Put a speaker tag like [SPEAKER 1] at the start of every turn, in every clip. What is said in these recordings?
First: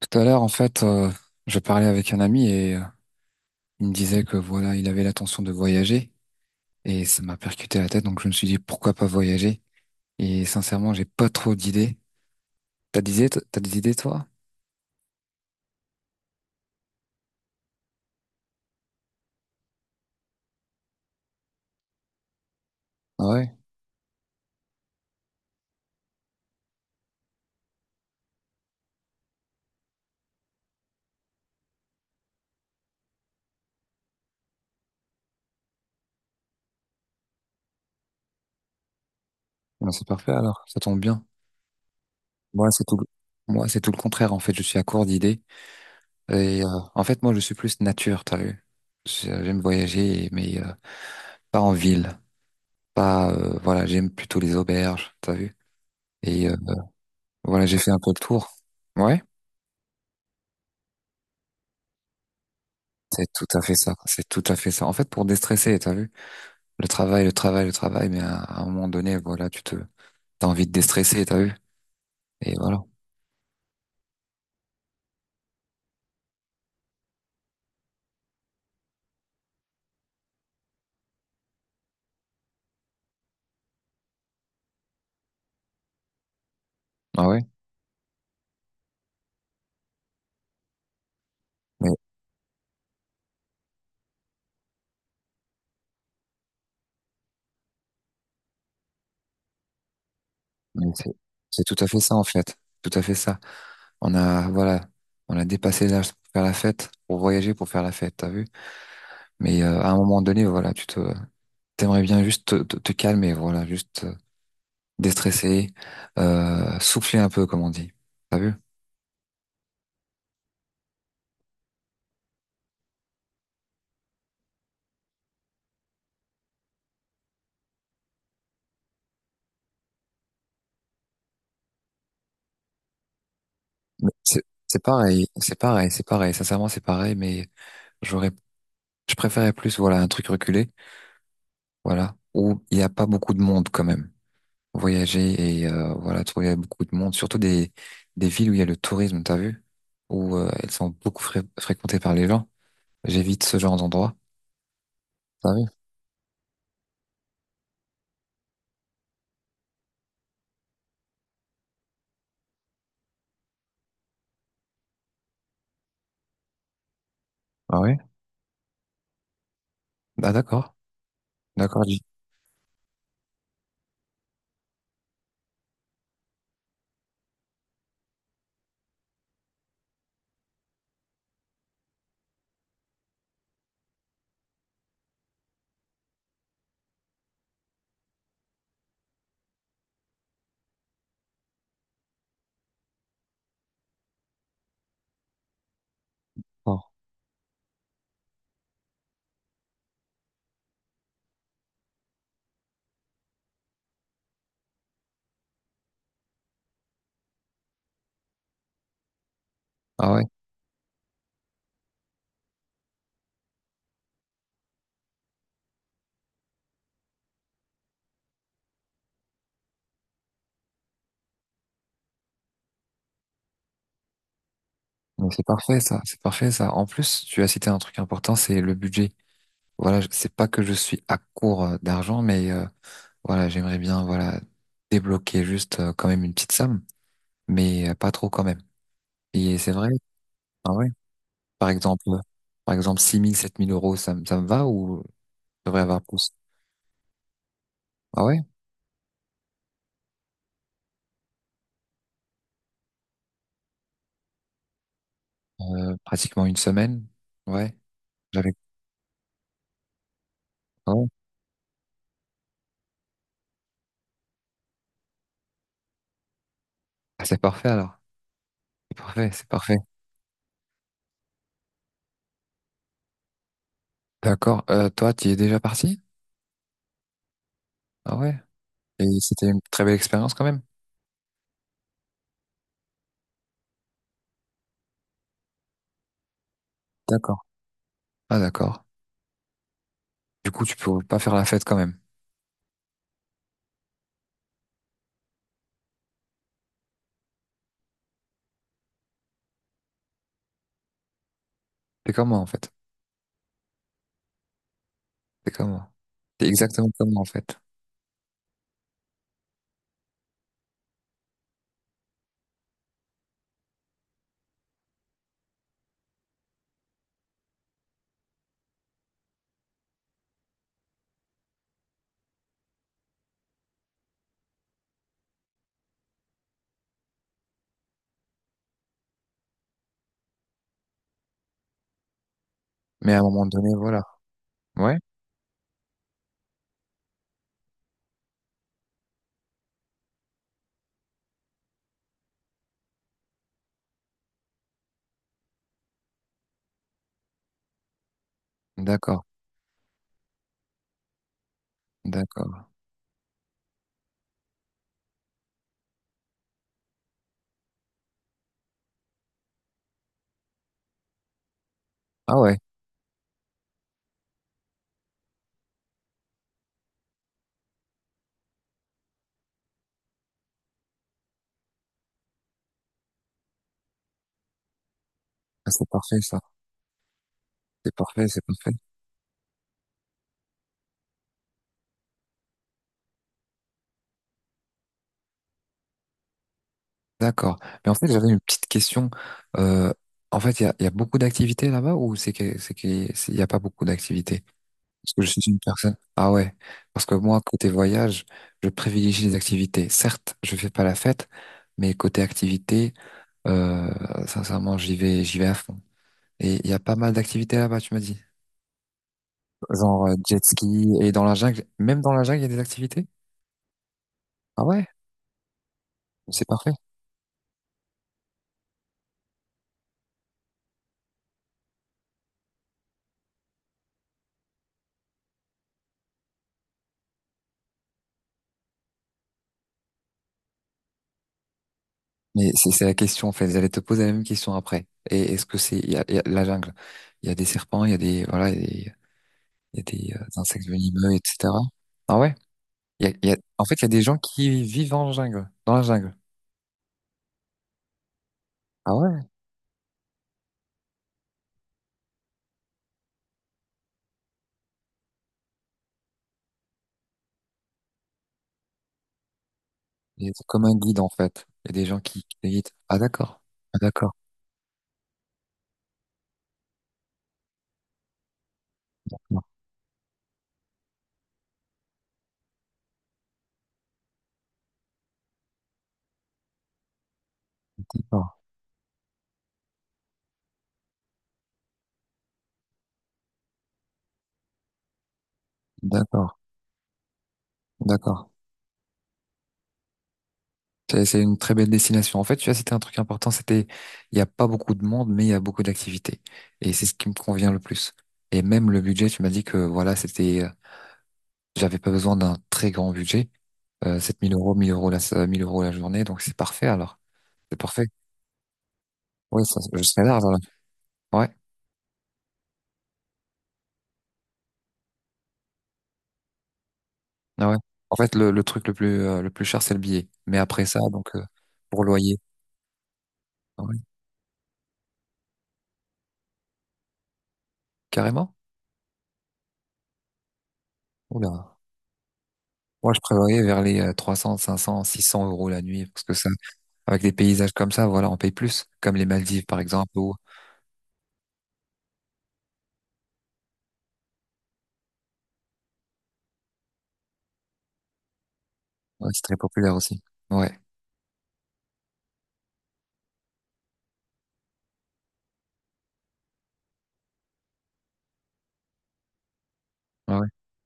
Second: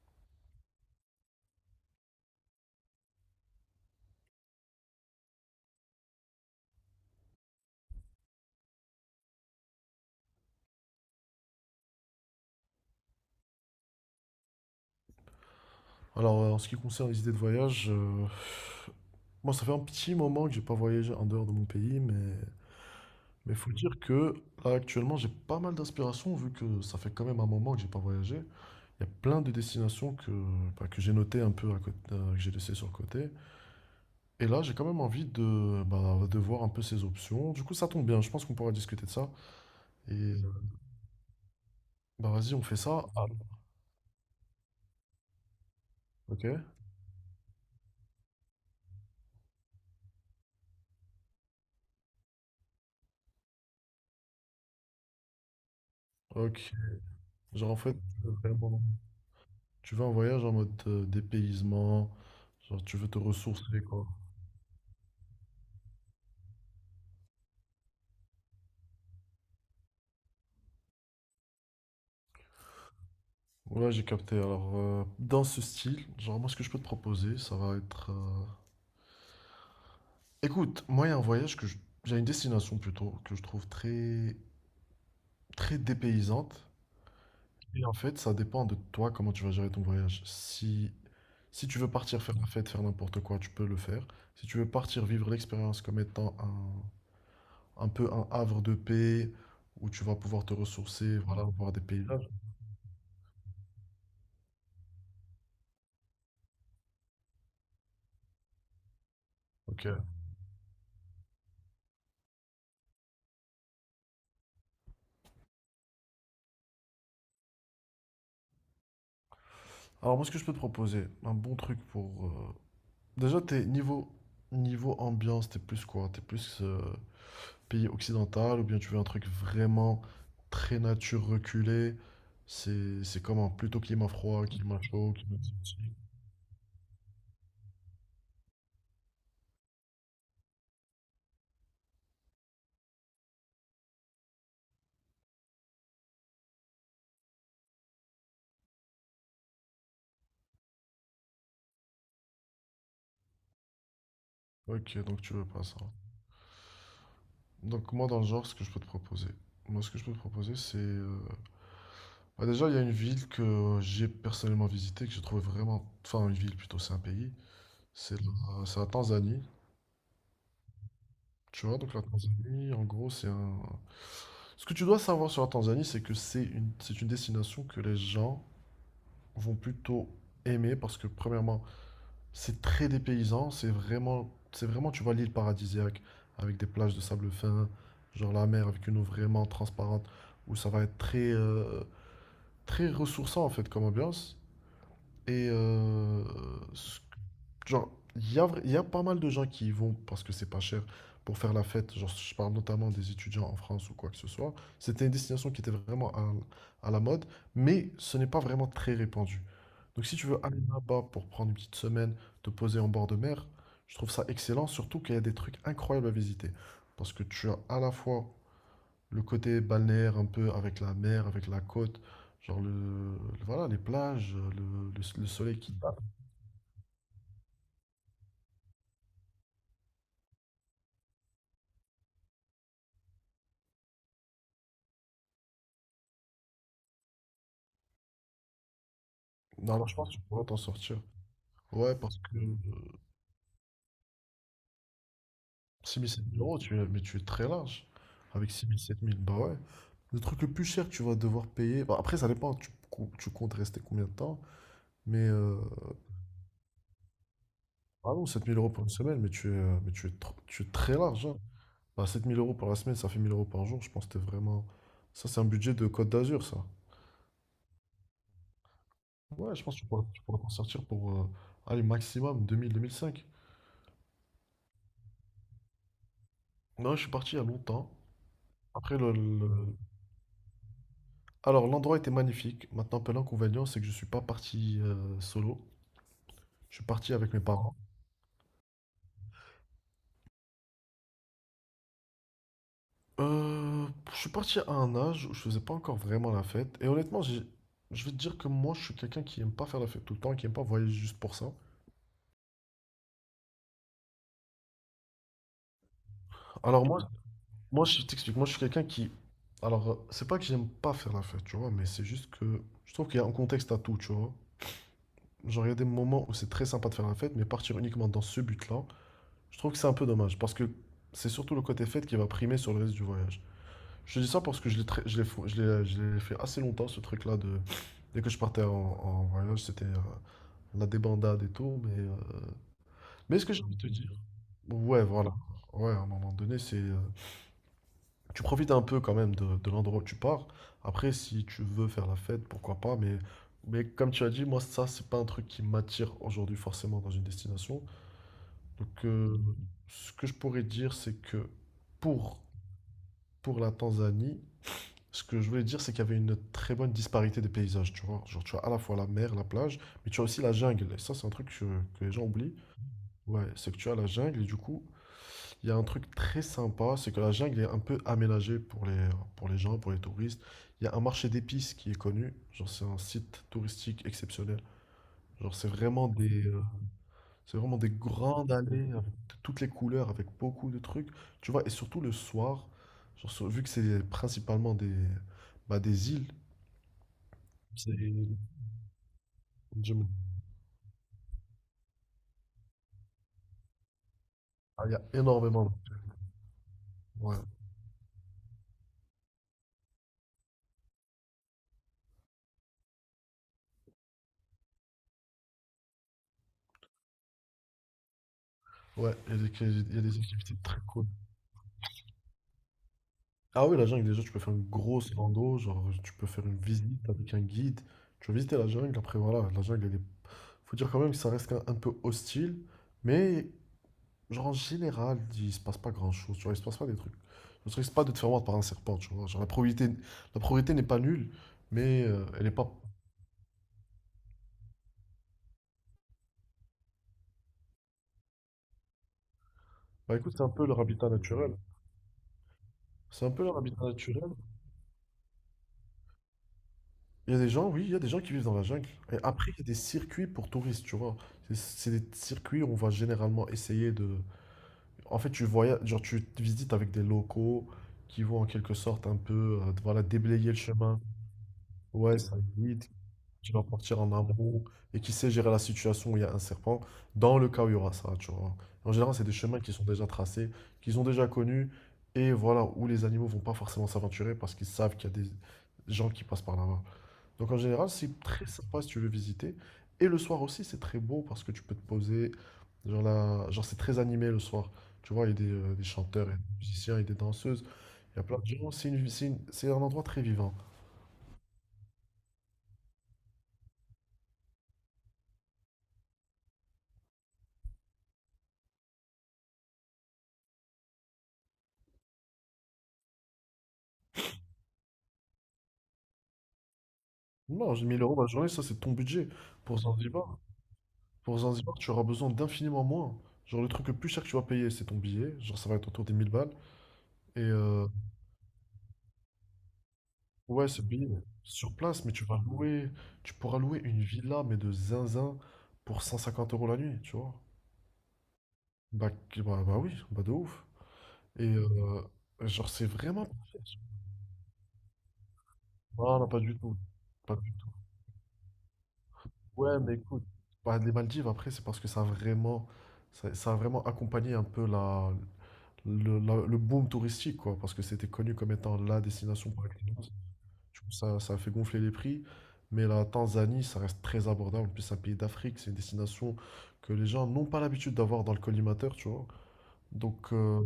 [SPEAKER 1] Tout à l'heure, en fait, je parlais avec un ami et il me disait que voilà, il avait l'intention de voyager et ça m'a percuté la tête, donc je me suis dit pourquoi pas voyager. Et sincèrement, j'ai pas trop d'idées. T'as des idées, t'as des idées toi?
[SPEAKER 2] Alors, en ce qui concerne les idées de voyage, moi, ça fait un petit moment que j'ai pas voyagé en dehors de mon pays, mais
[SPEAKER 1] Ah ouais.
[SPEAKER 2] mais faut dire que là, actuellement, j'ai pas mal d'inspiration vu que ça fait quand même un moment que j'ai pas voyagé. Il y a plein de destinations que, bah, que j'ai notées un peu à côté, que j'ai laissées sur le côté. Et là, j'ai quand même envie de, bah, de voir un peu ces options. Du coup, ça tombe bien. Je pense qu'on pourra discuter de ça.
[SPEAKER 1] Ben, c'est
[SPEAKER 2] Et
[SPEAKER 1] parfait
[SPEAKER 2] euh,
[SPEAKER 1] alors, ça tombe bien.
[SPEAKER 2] bah, vas-y, on
[SPEAKER 1] Moi,
[SPEAKER 2] fait
[SPEAKER 1] c'est tout,
[SPEAKER 2] ça. Ah,
[SPEAKER 1] moi, c'est tout le contraire en fait. Je suis à court d'idées
[SPEAKER 2] ok.
[SPEAKER 1] et en fait, moi, je suis plus nature, t'as vu? J'aime voyager, mais pas en ville, pas voilà, j'aime plutôt les auberges, t'as vu? Et
[SPEAKER 2] Ok.
[SPEAKER 1] voilà,
[SPEAKER 2] Genre, en
[SPEAKER 1] j'ai fait
[SPEAKER 2] fait,
[SPEAKER 1] un peu le tour.
[SPEAKER 2] vraiment.
[SPEAKER 1] Ouais.
[SPEAKER 2] Tu vas en voyage en mode dépaysement, genre tu veux te
[SPEAKER 1] C'est tout à fait
[SPEAKER 2] ressourcer,
[SPEAKER 1] ça,
[SPEAKER 2] quoi.
[SPEAKER 1] c'est tout à fait ça. En fait, pour déstresser, t'as vu? Le travail, le travail, le travail, mais à un moment donné, voilà, t'as envie de déstresser, t'as vu? Et voilà.
[SPEAKER 2] Ouais, j'ai capté. Alors, dans ce style, genre moi, ce que je peux te proposer, ça va être... Écoute, moi, il y a un voyage que je... J'ai une destination plutôt que je trouve très, très dépaysante.
[SPEAKER 1] Ah ouais?
[SPEAKER 2] Et en fait, ça dépend de toi comment tu vas gérer ton voyage. Si tu veux
[SPEAKER 1] Mais,
[SPEAKER 2] partir faire la fête, faire n'importe quoi, tu peux le faire. Si tu veux partir vivre l'expérience comme étant un peu un havre de paix où tu vas pouvoir te
[SPEAKER 1] mais c'est,
[SPEAKER 2] ressourcer, voilà,
[SPEAKER 1] c'est
[SPEAKER 2] voir
[SPEAKER 1] tout
[SPEAKER 2] des
[SPEAKER 1] à fait ça, en
[SPEAKER 2] paysages.
[SPEAKER 1] fait. Tout à fait ça. Voilà, on a dépassé l'âge pour faire la fête, pour voyager, pour faire la fête, t'as vu? Mais à un
[SPEAKER 2] Ok.
[SPEAKER 1] moment donné, voilà, t'aimerais bien juste te calmer, voilà, juste déstresser, souffler un peu, comme on dit. T'as vu?
[SPEAKER 2] Alors moi, ce que je peux te proposer, un bon truc pour... Déjà, t'es niveau, ambiance, t'es plus quoi? T'es plus pays occidental ou bien tu veux un truc vraiment très nature reculée? C'est comment? Plutôt climat
[SPEAKER 1] Mais C'est
[SPEAKER 2] froid, climat
[SPEAKER 1] c'est
[SPEAKER 2] chaud,
[SPEAKER 1] pareil,
[SPEAKER 2] climat
[SPEAKER 1] c'est
[SPEAKER 2] climatique.
[SPEAKER 1] pareil, c'est pareil. Sincèrement, c'est pareil, mais j'aurais Je préférais plus, voilà, un truc reculé, voilà, où il n'y a pas beaucoup de monde quand même. Voyager et voilà, trouver beaucoup de monde, surtout des villes où il y a le tourisme, t'as vu, où elles sont beaucoup fréquentées par les gens. J'évite ce genre d'endroit.
[SPEAKER 2] Ok, donc tu veux
[SPEAKER 1] T'as
[SPEAKER 2] pas
[SPEAKER 1] vu?
[SPEAKER 2] ça. Donc moi, dans le genre, ce que je peux te proposer. Moi, ce que je peux te proposer, c'est... bah, déjà, il y a une ville que j'ai personnellement visitée, que j'ai trouvé vraiment... Enfin, une ville plutôt, c'est un pays.
[SPEAKER 1] Ah oui.
[SPEAKER 2] C'est la Tanzanie.
[SPEAKER 1] Ah d'accord,
[SPEAKER 2] Tu vois,
[SPEAKER 1] d'accord,
[SPEAKER 2] donc la Tanzanie, en gros, c'est un... Ce que tu dois savoir sur la Tanzanie, c'est que c'est une destination que les gens vont plutôt aimer parce que, premièrement, c'est très dépaysant, c'est vraiment, tu vois, l'île paradisiaque avec des plages de sable fin, genre la mer avec une eau vraiment transparente où ça va être très, très ressourçant en fait comme ambiance. Et
[SPEAKER 1] bon.
[SPEAKER 2] ce Genre, il y a, il y a pas mal de gens qui y vont parce que c'est pas cher pour faire la fête. Genre, je parle notamment des étudiants en France ou quoi que ce soit. C'était une destination qui était vraiment à la mode, mais ce n'est pas vraiment très répandu. Donc,
[SPEAKER 1] Ah
[SPEAKER 2] si
[SPEAKER 1] ouais,
[SPEAKER 2] tu veux aller là-bas pour prendre une petite semaine, te poser en bord de mer, je trouve ça excellent, surtout qu'il y a des trucs incroyables à visiter. Parce que tu as à la fois le côté balnéaire un peu avec la mer, avec la côte, genre le, voilà, les plages, le, le
[SPEAKER 1] mais c'est
[SPEAKER 2] soleil qui
[SPEAKER 1] parfait ça,
[SPEAKER 2] tape.
[SPEAKER 1] c'est parfait ça. En plus, tu as cité un truc important, c'est le budget. Voilà, c'est pas que je suis à court d'argent, mais voilà, j'aimerais bien, voilà, débloquer juste quand même une petite somme, mais pas trop quand même. Et c'est
[SPEAKER 2] Non, alors
[SPEAKER 1] vrai,
[SPEAKER 2] je pense que tu pourras t'en
[SPEAKER 1] ah ouais.
[SPEAKER 2] sortir.
[SPEAKER 1] Par
[SPEAKER 2] Ouais,
[SPEAKER 1] exemple,
[SPEAKER 2] parce que
[SPEAKER 1] par exemple, 6 000 7 000 euros, ça me va ou je devrais avoir
[SPEAKER 2] six mille sept
[SPEAKER 1] plus?
[SPEAKER 2] mille euros, tu es, mais tu es très large.
[SPEAKER 1] Ah ouais?
[SPEAKER 2] Avec 6 000 7 000 bah ouais. Le truc le plus cher que tu vas devoir payer. Bah, après, ça dépend, tu comptes rester combien de temps. Mais
[SPEAKER 1] Pratiquement une semaine? Ouais.
[SPEAKER 2] ah non, sept
[SPEAKER 1] J'avais,
[SPEAKER 2] mille euros pour une semaine, mais tu es, tu es
[SPEAKER 1] ah
[SPEAKER 2] très
[SPEAKER 1] ouais.
[SPEAKER 2] large, hein. Bah, 7 000 euros pour la semaine, ça fait 1000 euros par jour. Je pense que t'es vraiment. Ça, c'est un budget de Côte d'Azur, ça.
[SPEAKER 1] Ah, c'est parfait alors. C'est parfait, c'est
[SPEAKER 2] Ouais, je pense
[SPEAKER 1] parfait.
[SPEAKER 2] que tu pourras t'en sortir pour, allez, maximum 2000 2500.
[SPEAKER 1] D'accord. Toi, tu es déjà parti?
[SPEAKER 2] Non, je suis parti il y a longtemps.
[SPEAKER 1] Ah ouais.
[SPEAKER 2] Après,
[SPEAKER 1] Et c'était une très belle expérience quand même?
[SPEAKER 2] Alors, l'endroit était magnifique. Maintenant, peu l'inconvénient, c'est que je suis pas parti solo. Je suis parti avec
[SPEAKER 1] D'accord.
[SPEAKER 2] mes parents.
[SPEAKER 1] Ah d'accord. Du coup, tu peux pas faire la fête quand même.
[SPEAKER 2] Je suis parti à un âge où je faisais pas encore vraiment la fête. Et honnêtement, je vais te dire que moi, je suis quelqu'un qui aime pas faire la fête tout le temps, qui aime pas voyager juste pour ça.
[SPEAKER 1] T'es comme moi en fait. T'es comme moi. T'es
[SPEAKER 2] Alors
[SPEAKER 1] exactement
[SPEAKER 2] moi,
[SPEAKER 1] comme moi en fait.
[SPEAKER 2] moi, je t'explique. Moi, je suis quelqu'un qui... Alors, c'est pas que j'aime pas faire la fête, tu vois, mais c'est juste que je trouve qu'il y a un contexte à tout, tu vois. Genre, il y a des moments où c'est très sympa de faire la fête, mais partir uniquement dans ce but-là, je trouve que c'est un peu dommage, parce que c'est surtout le côté fête qui va primer sur le reste du voyage. Je te dis ça parce que je l'ai très- je l'ai fou- je l'ai fait assez longtemps, ce truc-là de... Dès que je partais en voyage, c'était la débandade et tout, mais...
[SPEAKER 1] Mais à un
[SPEAKER 2] Mais
[SPEAKER 1] moment
[SPEAKER 2] ce que j'ai
[SPEAKER 1] donné,
[SPEAKER 2] envie de te
[SPEAKER 1] voilà.
[SPEAKER 2] dire...
[SPEAKER 1] Ouais.
[SPEAKER 2] Ouais, voilà. Ouais, à un moment donné, c'est... Tu profites un peu quand même de l'endroit où tu pars. Après, si tu veux faire la fête, pourquoi pas, mais... Mais comme tu as dit, moi, ça, c'est pas un truc qui m'attire aujourd'hui forcément dans une destination. Donc,
[SPEAKER 1] D'accord.
[SPEAKER 2] ce que je pourrais dire, c'est que pour,
[SPEAKER 1] D'accord.
[SPEAKER 2] pour la Tanzanie, ce que je voulais dire, c'est qu'il y avait une très bonne disparité des paysages, tu vois. Genre, tu as à la fois la mer, la plage, mais tu as aussi la jungle. Et ça, c'est un truc que les gens
[SPEAKER 1] Ah
[SPEAKER 2] oublient.
[SPEAKER 1] ouais.
[SPEAKER 2] Ouais, c'est que tu as la jungle et du coup, il y a un truc très sympa, c'est que la jungle est un peu aménagée pour les gens, pour les touristes. Il y a un marché d'épices qui est connu. Genre, c'est un site touristique exceptionnel. Genre, c'est
[SPEAKER 1] Ah, c'est
[SPEAKER 2] vraiment
[SPEAKER 1] parfait ça.
[SPEAKER 2] des, euh, c'est vraiment des
[SPEAKER 1] C'est parfait, c'est
[SPEAKER 2] grandes
[SPEAKER 1] parfait.
[SPEAKER 2] allées avec de toutes les couleurs, avec beaucoup de trucs. Tu vois, et surtout le soir, genre, vu que c'est principalement des îles.
[SPEAKER 1] D'accord. Mais en
[SPEAKER 2] C'est-
[SPEAKER 1] fait, j'avais une petite question. Euh,
[SPEAKER 2] j'aime-
[SPEAKER 1] En fait, il y a beaucoup d'activités là-bas ou il n'y a pas beaucoup d'activités?
[SPEAKER 2] Ah, il y a
[SPEAKER 1] Parce que je suis une
[SPEAKER 2] énormément de...
[SPEAKER 1] personne. Ah ouais. Parce que
[SPEAKER 2] Ouais,
[SPEAKER 1] moi, côté voyage, je privilégie les activités. Certes, je fais pas la fête, mais côté activité, euh, sincèrement, j'y vais à fond. Et il y a pas mal d'activités là-bas, tu m'as dit.
[SPEAKER 2] ouais, il y a des, il y a
[SPEAKER 1] Genre
[SPEAKER 2] des
[SPEAKER 1] jet
[SPEAKER 2] activités très
[SPEAKER 1] ski
[SPEAKER 2] cool.
[SPEAKER 1] et dans la jungle. Même dans la jungle, il y a des activités?
[SPEAKER 2] Ah oui, la jungle, déjà, tu peux faire
[SPEAKER 1] Ah
[SPEAKER 2] une
[SPEAKER 1] ouais?
[SPEAKER 2] grosse rando, genre, tu peux
[SPEAKER 1] C'est
[SPEAKER 2] faire une
[SPEAKER 1] parfait.
[SPEAKER 2] visite avec un guide. Tu vas visiter la jungle, après, voilà, la jungle, elle est... Faut dire quand même que ça reste un peu hostile, mais, genre, en général, il se passe pas grand-chose, tu vois, il se passe pas des trucs. Je ne risque pas de te faire mordre par un serpent, tu vois, genre, la probabilité n'est pas nulle, mais elle n'est
[SPEAKER 1] Mais c'est
[SPEAKER 2] pas...
[SPEAKER 1] c'est la question en fait. J'allais te poser la même question après. Et est-ce que c'est il y a la jungle? Il y a des serpents, il y a des, il y a des,
[SPEAKER 2] Bah écoute, c'est un peu
[SPEAKER 1] insectes
[SPEAKER 2] leur habitat
[SPEAKER 1] venimeux,
[SPEAKER 2] naturel.
[SPEAKER 1] etc. Ah ouais? Il y a,
[SPEAKER 2] C'est
[SPEAKER 1] il
[SPEAKER 2] un
[SPEAKER 1] y a-
[SPEAKER 2] peu leur
[SPEAKER 1] en fait, il
[SPEAKER 2] habitat
[SPEAKER 1] y a des gens
[SPEAKER 2] naturel.
[SPEAKER 1] qui vivent en jungle, dans la jungle.
[SPEAKER 2] Il y a des gens, oui, il y a des gens qui vivent dans la jungle.
[SPEAKER 1] Ah
[SPEAKER 2] Et
[SPEAKER 1] ouais?
[SPEAKER 2] après, il y a des circuits pour touristes, tu vois. C'est des circuits où on va généralement essayer de... En fait, tu voyages, genre, tu te visites avec des locaux qui vont en quelque sorte un peu, voilà,
[SPEAKER 1] Et c'est
[SPEAKER 2] déblayer le
[SPEAKER 1] comme un
[SPEAKER 2] chemin.
[SPEAKER 1] guide en fait. Il y a des gens
[SPEAKER 2] Ouais,
[SPEAKER 1] qui,
[SPEAKER 2] c'est
[SPEAKER 1] qui
[SPEAKER 2] un
[SPEAKER 1] te guident.
[SPEAKER 2] guide
[SPEAKER 1] Ah d'accord.
[SPEAKER 2] qui va
[SPEAKER 1] Ah
[SPEAKER 2] partir
[SPEAKER 1] d'accord.
[SPEAKER 2] en amont et qui sait gérer la situation où il y a un serpent, dans le cas où il y aura ça, tu vois. En général, c'est des chemins qui sont déjà tracés, qu'ils ont déjà connus, et voilà, où les animaux vont pas forcément s'aventurer parce qu'ils savent qu'il y a des gens qui passent par là-bas. Donc en général, c'est
[SPEAKER 1] D'accord.
[SPEAKER 2] très sympa si tu veux visiter. Et le soir aussi, c'est très beau parce que tu peux te poser. Genre, là, genre c'est très animé le soir. Tu vois, il y a des chanteurs,
[SPEAKER 1] D'accord.
[SPEAKER 2] il y a des musiciens, il y a des danseuses. Il y a
[SPEAKER 1] D'accord.
[SPEAKER 2] plein de gens. C'est un endroit très vivant.
[SPEAKER 1] C'est une très belle destination. En fait, tu as cité un truc important, c'était il n'y a pas beaucoup de monde, mais il y a beaucoup d'activités. Et c'est ce qui me convient le plus. Et même le budget, tu m'as dit que voilà, c'était J'avais pas besoin d'un très grand budget. 7 000 euros, 1 000 euros la journée, donc c'est parfait alors. C'est
[SPEAKER 2] Non, j'ai
[SPEAKER 1] parfait.
[SPEAKER 2] 1000 euros la journée, ça c'est ton budget.
[SPEAKER 1] Oui, ça,
[SPEAKER 2] Pour
[SPEAKER 1] je serais large
[SPEAKER 2] Zanzibar,
[SPEAKER 1] alors. Ouais,
[SPEAKER 2] pour Zanzibar, tu auras besoin d'infiniment moins. Genre le truc le plus cher que tu vas payer, c'est ton billet. Genre ça va être autour des 1000 balles. Et
[SPEAKER 1] ah ouais.
[SPEAKER 2] euh,
[SPEAKER 1] En fait, le truc le plus cher, c'est le billet. Mais après
[SPEAKER 2] ouais,
[SPEAKER 1] ça,
[SPEAKER 2] ce
[SPEAKER 1] donc,
[SPEAKER 2] billet, sur
[SPEAKER 1] pour
[SPEAKER 2] place, mais
[SPEAKER 1] loyer.
[SPEAKER 2] tu vas louer, tu pourras
[SPEAKER 1] Ah ouais.
[SPEAKER 2] louer une villa, mais de zinzin, pour 150 euros la nuit, tu vois.
[SPEAKER 1] Carrément?
[SPEAKER 2] Bah, bah, bah oui, bah de ouf. Et
[SPEAKER 1] Oula.
[SPEAKER 2] euh, genre, c'est
[SPEAKER 1] Moi, je
[SPEAKER 2] vraiment
[SPEAKER 1] prévoyais
[SPEAKER 2] parfait.
[SPEAKER 1] vers les 300, 500, 600 euros la nuit, parce que
[SPEAKER 2] Non, non,
[SPEAKER 1] ça,
[SPEAKER 2] pas du tout.
[SPEAKER 1] avec des
[SPEAKER 2] Pas
[SPEAKER 1] paysages
[SPEAKER 2] du tout.
[SPEAKER 1] comme ça, voilà, on paye plus. Comme les Maldives, par
[SPEAKER 2] Ouais, mais
[SPEAKER 1] exemple, où,
[SPEAKER 2] écoute, bah, les Maldives, après, c'est parce que ça a vraiment, ça a vraiment accompagné un peu la, le boom touristique, quoi. Parce que c'était connu comme étant la
[SPEAKER 1] ouais, c'est très
[SPEAKER 2] destination par
[SPEAKER 1] populaire aussi.
[SPEAKER 2] excellence.
[SPEAKER 1] Ouais,
[SPEAKER 2] Du coup, ça a fait gonfler les prix. Mais la Tanzanie, ça reste très abordable. En plus, c'est un pays d'Afrique. C'est une destination que les gens n'ont pas l'habitude d'avoir dans le collimateur, tu vois.
[SPEAKER 1] ouais, ouais.
[SPEAKER 2] Donc,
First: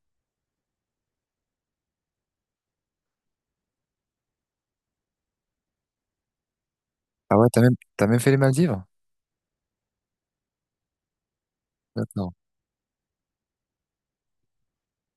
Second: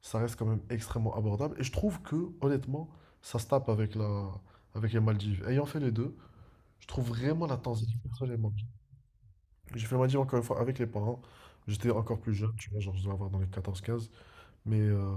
[SPEAKER 2] ça reste quand même extrêmement abordable. Et je trouve que, honnêtement, ça se tape avec les Maldives. Ayant fait les deux, je trouve
[SPEAKER 1] Ah
[SPEAKER 2] vraiment
[SPEAKER 1] ouais,
[SPEAKER 2] la
[SPEAKER 1] t'as même,
[SPEAKER 2] Tanzanie,
[SPEAKER 1] t'as même fait les
[SPEAKER 2] personnellement.
[SPEAKER 1] Maldives?
[SPEAKER 2] J'ai fait les Maldives encore une fois avec les parents. J'étais encore
[SPEAKER 1] D'accord.
[SPEAKER 2] plus jeune, tu vois, genre je devais avoir dans les 14 15. Mais, euh,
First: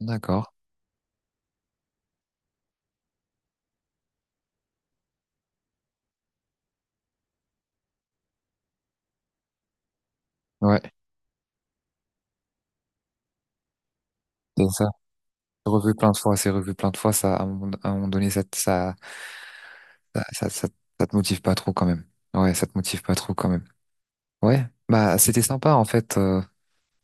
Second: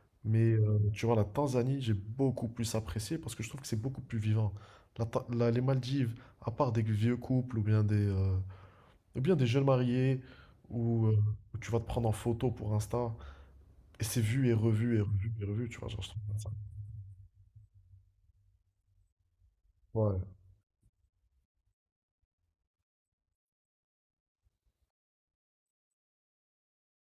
[SPEAKER 1] D'accord.
[SPEAKER 2] mais, tu vois, la Tanzanie, j'ai beaucoup plus apprécié parce que je trouve que c'est beaucoup plus vivant. Les Maldives, à part des vieux couples ou bien ou bien des jeunes mariés
[SPEAKER 1] Ouais.
[SPEAKER 2] où, euh, où tu vas te prendre en photo pour Insta, et c'est vu et
[SPEAKER 1] Et ça
[SPEAKER 2] revu et revu et revu, tu vois,
[SPEAKER 1] revu
[SPEAKER 2] genre, je
[SPEAKER 1] plein de
[SPEAKER 2] trouve
[SPEAKER 1] fois,
[SPEAKER 2] ça.
[SPEAKER 1] c'est revu plein de fois, ça, à un moment donné, ça, te- ça, ça,
[SPEAKER 2] Ouais.
[SPEAKER 1] ça, ça- ça te motive pas trop quand même. Ouais, ça te motive pas trop quand même. Ouais, bah c'était sympa en fait,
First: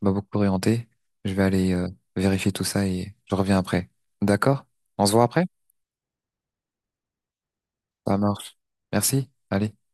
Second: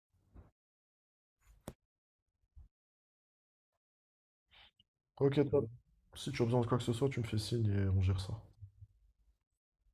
[SPEAKER 1] m'a beaucoup orienté. Je vais aller vérifier tout ça et je reviens après. D'accord? On se voit
[SPEAKER 2] Ok,
[SPEAKER 1] après?
[SPEAKER 2] top. Si tu as besoin de quoi que ce soit, tu me fais signe et on
[SPEAKER 1] Ça
[SPEAKER 2] gère ça.
[SPEAKER 1] marche. Merci. Allez.